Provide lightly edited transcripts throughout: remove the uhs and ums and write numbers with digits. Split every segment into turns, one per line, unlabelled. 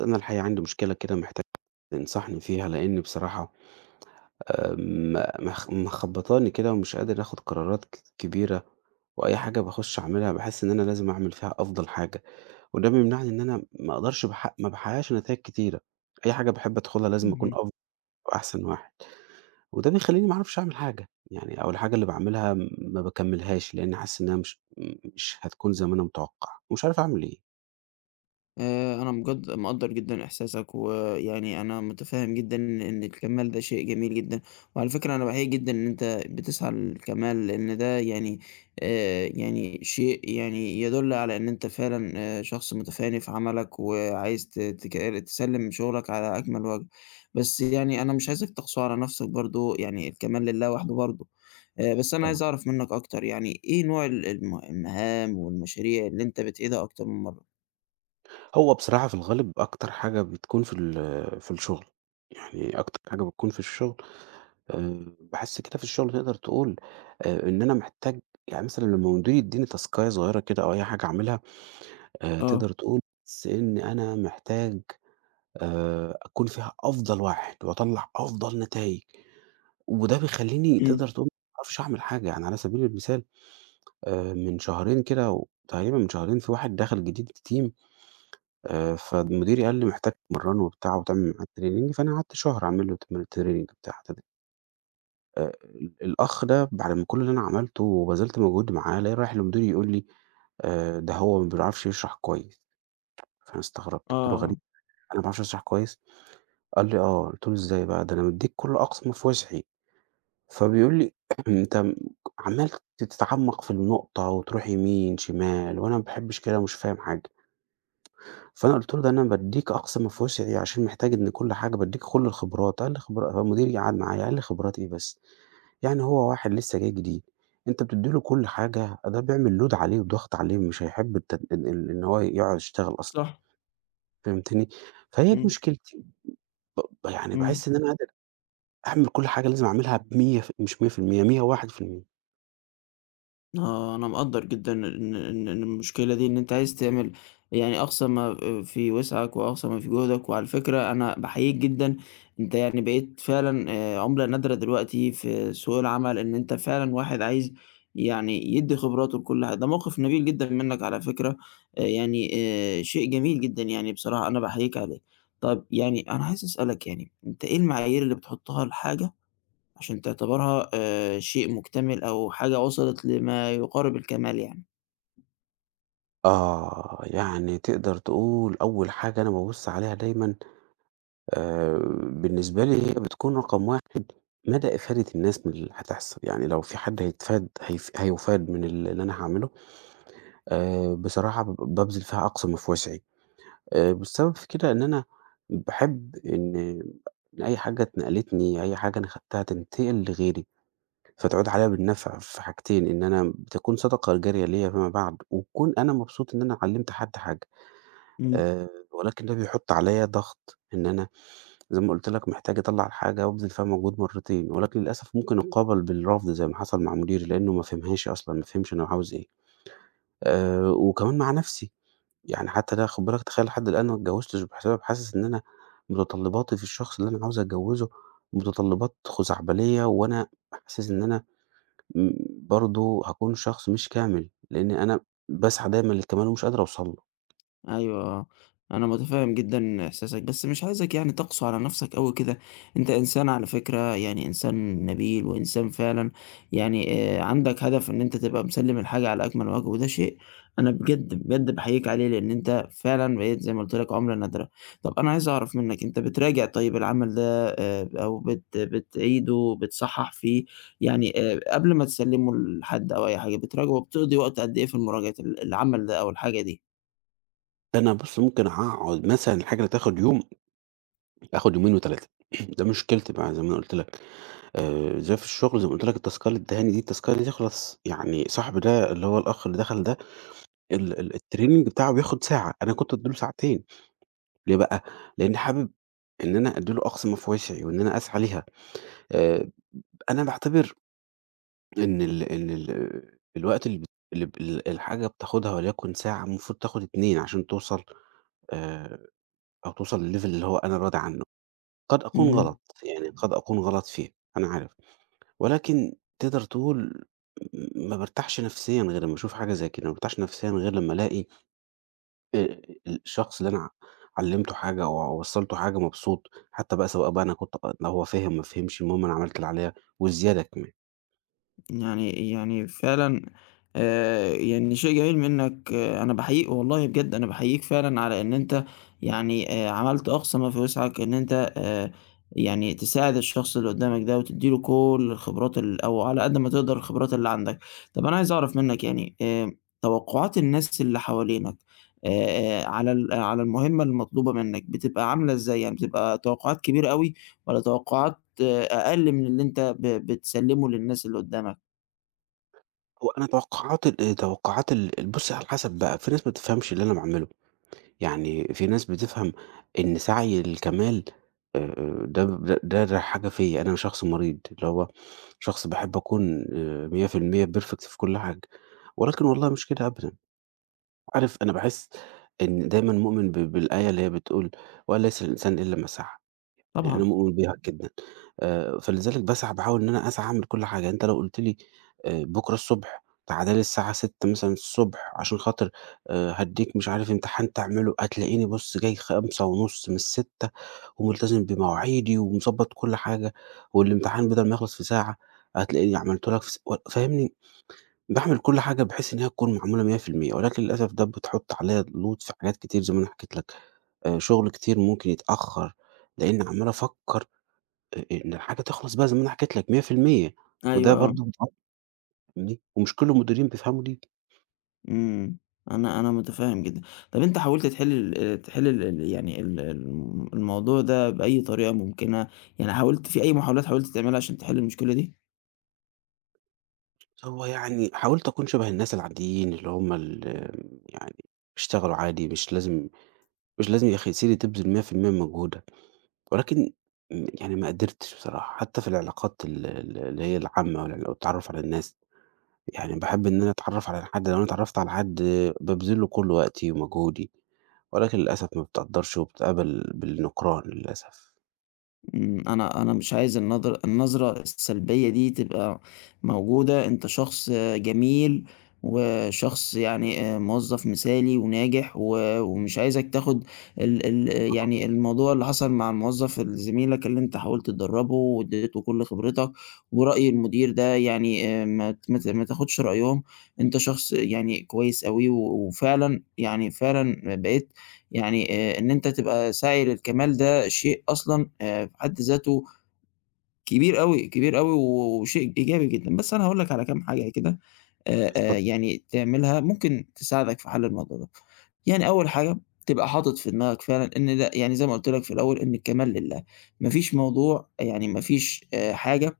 أنا الحقيقة عندي مشكلة كده محتاج تنصحني فيها، لإن بصراحة آه، م مخ مخبطاني كده ومش قادر آخد قرارات كبيرة، وأي حاجة باخش أعملها باحس إن أنا لازم أعمل فيها أفضل حاجة، وده بيمنعني إن أنا ما أقدرش ما باحققش نتايج كتيرة، أي حاجة باحب أدخلها لازم أكون
اهم.
أفضل وأحسن واحد، وده بيخلّيني ما أعرفش أعمل حاجة، يعني أو الحاجة اللي باعملها ما باكملّهاش، لإن حاسس إنها مش هتكون زي ما أنا متوقع، ومش عارف أعمل إيه.
أنا بجد مقدّر جدًا إحساسك، ويعني أنا متفهّم جدًا إن الكمال ده شيء جميل جدًا، وعلى فكرة أنا باحييك جدًا إن أنت بتسعى للكمال، لإن ده يعني شيء يعني يدُل على إن أنت فعلًا شخص متفاني في عملك، وعايز ت تك تسلّم شغلك على أكمل وجه. بس يعني أنا مش عايزك تقسو على نفسك برضه، يعني الكمال لله وحده برضه. بس أنا عايز أعرف منّك أكتر، يعني إيه نوع ال الم المهام والمشاريع اللي أنت بتعيدها أكتر من مرّة؟
هو بصراحة في الغالب أكتر حاجة بتكون في الشغل، يعني أكتر حاجة بتكون في الشغل، باحس كده في الشغل تقدر تقول، إن أنا محتاج، يعني مثلًا لمّا مديري يدّيني تاسكاية صغيرة كده أو أي حاجة أعملها،
آه.
تقدر تقول باحس إن أنا محتاج، أكون فيها أفضل واحد وأطلّع أفضل نتايج، وده بيخلّيني
إمم.
تقدر تقول ما باعرفش أعمل حاجة، يعني على سبيل المثال، من شهرين كده و تقريبًا من شهرين في واحد دخل جديد الteam، فمديري قال لي: "محتاج تتمرّنه وبتاع وتعمل معاه training"، فأنا قعدت شهر أعمل له training بتاع. آآ الأخ ده بعد ما كل اللي أنا عملته وبذلت مجهود معاه، ألاقيه رايح لمديري يقول لي: ده هو ما بيعرفش يشرح كويس." فأنا استغربت، قُلت له:
آه.
"غريب، أنا ما باعرفش أشرح كويس؟" قال لي: "آه." قُلت له: "إزاي بقى؟ ده أنا مدّيك كل أقصى ما في وسعي." فبيقول لي: "أنت عمّال تتعمّق في النقطة وتروح يمين، شمال وأنا ما باحبش كده ومش فاهم حاجة." فأنا قُلت له: "ده أنا بادّيك أقصى ما فيهوش عشان محتاج إن كل حاجة بادّيك كل الخبرات." قال لي: "خبرا" فمديري قعد معايا قال لي: "خبرات إيه بس؟ يعني هو واحد لسّه جاي جديد، أنت بتدّي له كل حاجة، ده بيعمل load عليه وضغط عليه مش هيحب إن هو يقعد يشتغل أصلًا."
صح.
فهمتني؟ فهي دي
إمم.
مشكلتي، يعني
إمم.
باحس إن أنا قادر أعمل كل حاجة لازم أعملها ب100 ف مش 100%، 101%.
آه، أنا مقدّر جدًا إن المشكلة دي إن أنت عايز تعمل يعني أقصى ما في وسعك وأقصى ما في جهدك، وعلى فكرة أنا باحييك جدًا، أنت يعني بقيت فعلًا عُملة نادرة دلوقتي في سوق العمل، إن أنت فعلًا واحد عايز يعني يدّي خبراته لكل حد، ده موقف نبيل جدًا منّك على فكرة. آآ يعني شيء جميل جدًا يعني بصراحة أنا باحييك عليه. طَب يعني أنا عايز أسألك، يعني أنت إيه المعايير اللي بتحطّها لحاجة عشان تعتبرها شيء مُكتمل أو حاجة وصلت لما يقارب الكمال يعني.
آه، يعني تقدر تقول أول حاجة أنا بابُص عليها دايمًا، آآ بالنسبة لي هي بتكون رقم 1، مدى إفادة الناس من اللي هتحصل، يعني لو في حد هيتفاد هيف هيُفاد من ال اللي أنا هاعمله، بصراحة بابذل فيها أقصى ما في وسعي. والسبب في كده إن أنا باحب إن أي حاجة اتنقلتني، أي حاجة أنا خدتها تنتقل لغيري، فتعود عليَّ بالنفع في حاجتين، إن أنا بتكون صدقة جارية ليَّ فيما بعد، وأكون أنا مبسوط إن أنا علمت حد حاجة.
إمم.
آآ ولكن ده بيحط عليَّ ضغط إن أنا زي ما قُلت لك محتاج أطلّع الحاجة وأبذل فيها مجهود مرّتين، ولكن للأسف ممكن أتقابل بالرفض زي ما حصل مع مديري، لإنه ما فهمهاش أصلًا، ما فهمش أنا عاوز إيه. وكمان مع نَفْسي، يعني حتى ده خُد بالك تخيّل لحد الآن ما اتجوّزتش بسبب حاسس إن أنا متطلّباتي في الشخص اللي أنا عاوز أتجوّزه متطلّبات خزعبلية، وأنا حاسس إن أنا م برضه هاكون شخص مش كامل، لإن أنا باسعى دايمًا للكمال ومش قادر أوصل له.
أيوه، آه، أنا متفهم جدًا إحساسك، بس مش عايزك يعني تقسو على نفسك أوي كده، أنت إنسان على فكرة، يعني إنسان نبيل وإنسان فعلًا يعني عندك هدف إن أنت تبقى مسلِّم الحاجة على أكمل وجه، وده شيء أنا بجد، بجد باحييك عليه لإن أنت فعلًا بقيت زي ما قُلت لك عُملة نادرة. طَب أنا عايز أعرف منك أنت بتراجع طيب العمل ده أو بتعيده، بتصحّح فيه، يعني قبل ما تسلِّمه لحد أو أي حاجة، بتراجعه وبتقضي وقت قد إيه في مراجعة العمل ده أو الحاجة دي؟
ده أنا بُص ممكن أقعُد مثلًا الحاجة اللي تاخُد يوم، آخُد يومين و3 ده مشكلتي بقى زي ما أنا قُلت لك. زي في الشغل زي ما قُلت لك التذكرة دي تخلص، يعني صاحبي ده اللي هو الأخ اللي دخل ده ال ال الtraining بتاعه بياخد ساعة، أنا كنت ادّي له ساعتين. ليه بقى؟ لإني حابب إن أنا أدّي له أقصى ما في وسعي وإن أنا أسعى ليها. آآ أنا باعتبر إن ال إن ال الوقت اللي بت اللي ب ال الحاجة بتاخدها، وليكن ساعة المفروض تاخد 2 عشان توصل، آآ أو توصل للlevel اللي هو أنا راضي عنه. قد أكون
اهم.
غلط، يعني قد أكون غلط فيه، أنا عارف. ولكن تقدر تقول ما بارتاحش نفسيًا غير لمّا أشوف حاجة زي كده، ما بارتاحش نفسيًا غير لمّا ألاقي آآ الشخص اللي أنا علّمته حاجة أو وصّلته حاجة مبسوط، حتى بقى سواء بقى أنا كنت لو هو فِهم ما فهمش، المهم أنا عملت اللي عليَّ والزيادة كمان.
يعني فعلًا، يعني شيء جميل منّك، آه، أنا باحييك والله بجد أنا باحييك فعلًا على إن أنت يعني عملت أقصى ما في وسعك إن أنت يعني تساعد الشخص اللي قدّامك ده وتدّي له كل الخبرات أو على قد ما تقدر الخبرات اللي عندك. طَب أنا عايز أعرف منّك يعني توقعات الناس اللي حوالينك على ال على المهمة المطلوبة منّك بتبقى عاملة إزاي؟ يعني بتبقى توقعات كبيرة أوي والّا توقعات، آه، أقل من اللي أنت بتسلّمه للناس اللي قدّامك؟
وأنا توقعاتي ال توقعات ال بُص على حسب بقى، في ناس ما بتفهمش اللي أنا باعمله. يعني في ناس بتفهم إن سعي الكمال ده حاجة فيّا، أنا شخص مريض، اللي هو شخص باحب أكون 100% perfect في كل حاجة، ولكن والله مش كده أبدًا. عارف أنا باحس إن دايمًا مؤمن بالآية اللي هي بتقول: "وَلَيْسَ الإنسان إلا ما سعى." يعني أنا
طبعًا.
مؤمن بيها جدًا. فلذلك باحاول إن أنا أسعى أعمل كل حاجة، أنت لو قُلت لي بُكرة الصبح تعالَ لي الساعة 06:00 مثلًا الصبح، عشان خاطر هادّيك مش عارف امتحان تعمله، هتلاقيني بُص جاي 05:30 من 06:00 وملتزم بمواعيدي ومضبّط كل حاجة، والامتحان بدل ما يخلص في ساعة هتلاقيني عملته لك في س و فاهمني؟ باعمل كل حاجة بحيث إن هي تكون معمولة 100%، ولكن للأسف ده بتحُط عليّا load في حاجات كتير زي ما أنا حكيت لك. شغل كتير ممكن يتأخّر لإني عمّال أفكّر الحاجة تخلص بقى زي ما أنا حكيت لك 100%،
أيوه،
وده
آه.
برضه متعب فاهمني، ومش كل المديرين بيفهموا دي.
إمم. أنا متفهّم جدًا. طَب أنت حاولت تحل ال تحل ال ال يعني ال الم الموضوع ده بأي طريقة ممكنة، يعني حاولت في أي محاولات حاولت تعملها عشان تحل المشكلة دي؟
هو يعني حاولت أكون شبه الناس العاديين اللي هم يعني بيشتغلوا عادي، مش لازم يا أخي سيري تبذل 100% من مجهودك. ولكن يعني ما قدرتش بصراحة، حتى في العلاقات ال ال اللي هي العامة والتعرُّف على الناس، يعني باحب إن أنا أتعرّف على حد، لو أنا اتعرّفت على حد بابذل له كل وقتي ومجهودي، ولكن للأسف ما بتقدّرش وبتقابل بالنكران للأسف.
إمم. أنا مش عايز النظرة السلبية دي تبقى موجودة، أنت شخص، آه، جميل وشخص يعني موظف مثالي وناجح و ومش عايزك تاخد ال ال يعني الموضوع اللي حصل مع الموظف زميلك اللي أنت حاولت تدرّبه وادّيته كل خبرتك، ورأي المدير ده يعني ما تاخدش رأيهم، أنت شخص يعني كويس أوي و وفعلًا يعني فعلًا بقيت يعني إن أنت تبقى ساعي للكمال ده شيء أصلًا في حد ذاته كبير أوي، كبير أوي وشيء إيجابي جدًا، بس أنا هاقول لك على كام حاجة كده
اتفضل.
يعني تعملها ممكن تساعدك في حل الموضوع ده. يعني أول حاجة تبقى حاطط في دماغك فعلًا إن ده يعني زي ما قُلت لك في الأول إن الكمال لله، ما فيش موضوع يعني ما فيش حاجة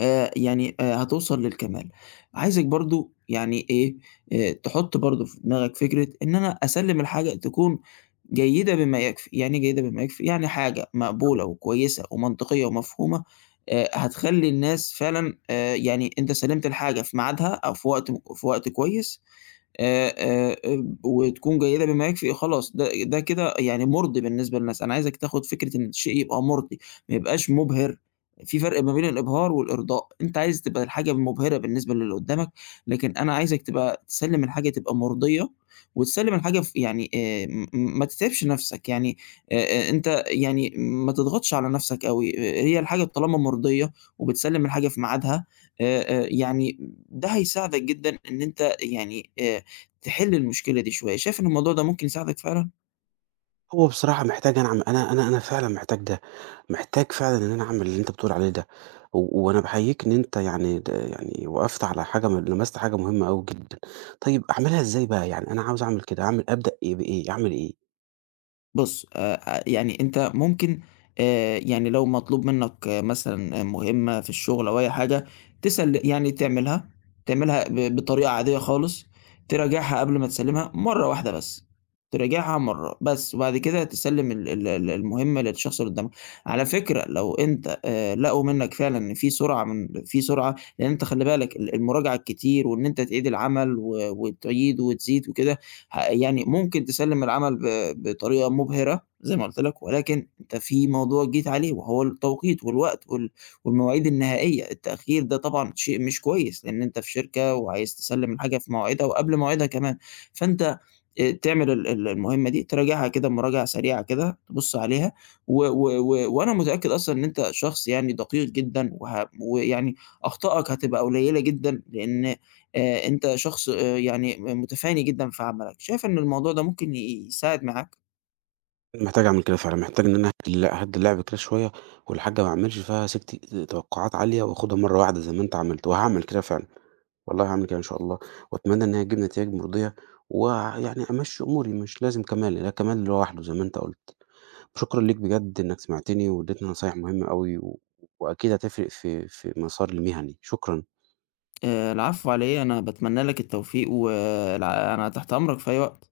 هتوصل للكمال. عايزِك برضه يعني إيه، تحُط برضه في دماغك فكرة إن أنا أسلِّم الحاجة تكون جيدة بما يكفي، يعني إيه جيدة بما يكفي؟ يعني حاجة مقبولة وكويسة ومنطقية ومفهومة، هتخلّي الناس فعلًا، يعني أنت سلِّمت الحاجة في ميعادها أو في وقت م في وقت كويس، وتكون جيدة بما يكفي خلاص، ده كده يعني مُرضي بالنسبة للناس، أنا عايزك تاخد فكرة إن الشيء يبقى مُرضي، ما يبقاش مُبهِر، في فرق ما بين الإبهار والإرضاء، أنت عايز تبقى الحاجة مُبهِرة بالنسبة للي قُدّامك، لكن أنا عايزك تبقى تسلِّم الحاجة تبقى مرضية، وتسلِّم الحاجة ف يعني م ما تتعبش نَفْسك، يعني أنت يعني ما تضغطش على نَفْسك أوي، هي الحاجة طالما مرضية وبتسلِّم الحاجة في ميعادها، يعني ده هيساعدك جدًا إن أنت يعني تحل المشكلة دي شوية، شايف إن الموضوع ده ممكن يساعدك فعلًا؟
هو بصراحة محتاج أنا فعلًا محتاج ده، محتاج فعلًا إن أنا أعمل اللي أنت بتقول عليه ده، وأنا باحييك إن أنت يعني يعني وقفت على حاجة لمست حاجة مهمة أوي جدًا. طيب أعملها إزاي بقى؟ يعني أنا عاوز أعمل كده، أبدأ إيه بإيه؟ أعمل إيه؟
بُص، يعني أنت ممكن، يعني لو مطلوب منك، آه، مثلًا، آه، مهمة في الشغل أو أي حاجة يعني تعملها، تعملها بطريقة عادية خالص، تراجعها قبل ما تسلِّمها مرّة واحدة بس، تراجعها مرّة بس، وبعد كده تسلِّم ال ال ال المهمة للشخص اللي قدّامك. على فكرة لو أنت، لقوا منك فعلًا إن في سرعة من في سرعة، لأن أنت خلّي بالك المراجعة الكتير وإن أنت تعيد العمل وتعيد وتزيد وكده يعني ممكن تسلّم العمل بطريقة مبهرة زي ما قُلت لك، ولكن أنت في موضوع جيت عليه وهو التوقيت والوقت والمواعيد النهائية، التأخير ده طبعًا شيء مش كويس، لإن أنت في شركة وعايز تسلّم الحاجة في مواعيدها وقبل مواعيدها كمان، فأنت تعمل ال ال المهمة دي، تراجعها كده مراجعة سريعة كده، تبُص عليها و و و وأنا متأكد أصلًا إن أنت شخص يعني دقيق جدًا ويعني أخطائك هتبقى قليلة جدًا، لإن أنت شخص، يعني م متفاني جدًا في عملك، شايف إن الموضوع ده ممكن يساعد معاك؟
محتاج أعمل كده فعلًا، محتاج إن أنا أهدّي أهدّي اللعب كده شوية، والحاجة ما أعملش فيها سِكت توقعات عالية وآخدها مرة واحدة زي ما أنت عملت، وهاعمل كده فعلًا، والله هاعمل كده إن شاء الله، وأتمنى إن هي تجيب نتايج مرضية، ويعني أمشّي أموري مش لازم كمال، لا كمال لوحده زي ما أنت قُلت. شكرًا ليك بجد إنك سمعتني وادّيتني نصايح مهمة أوي وأكيد هتفرق في مساري المهني، شكرًا.
العفو على إيه، أنا باتمنى لك التوفيق. أنا تحت أمرك في أي وقت.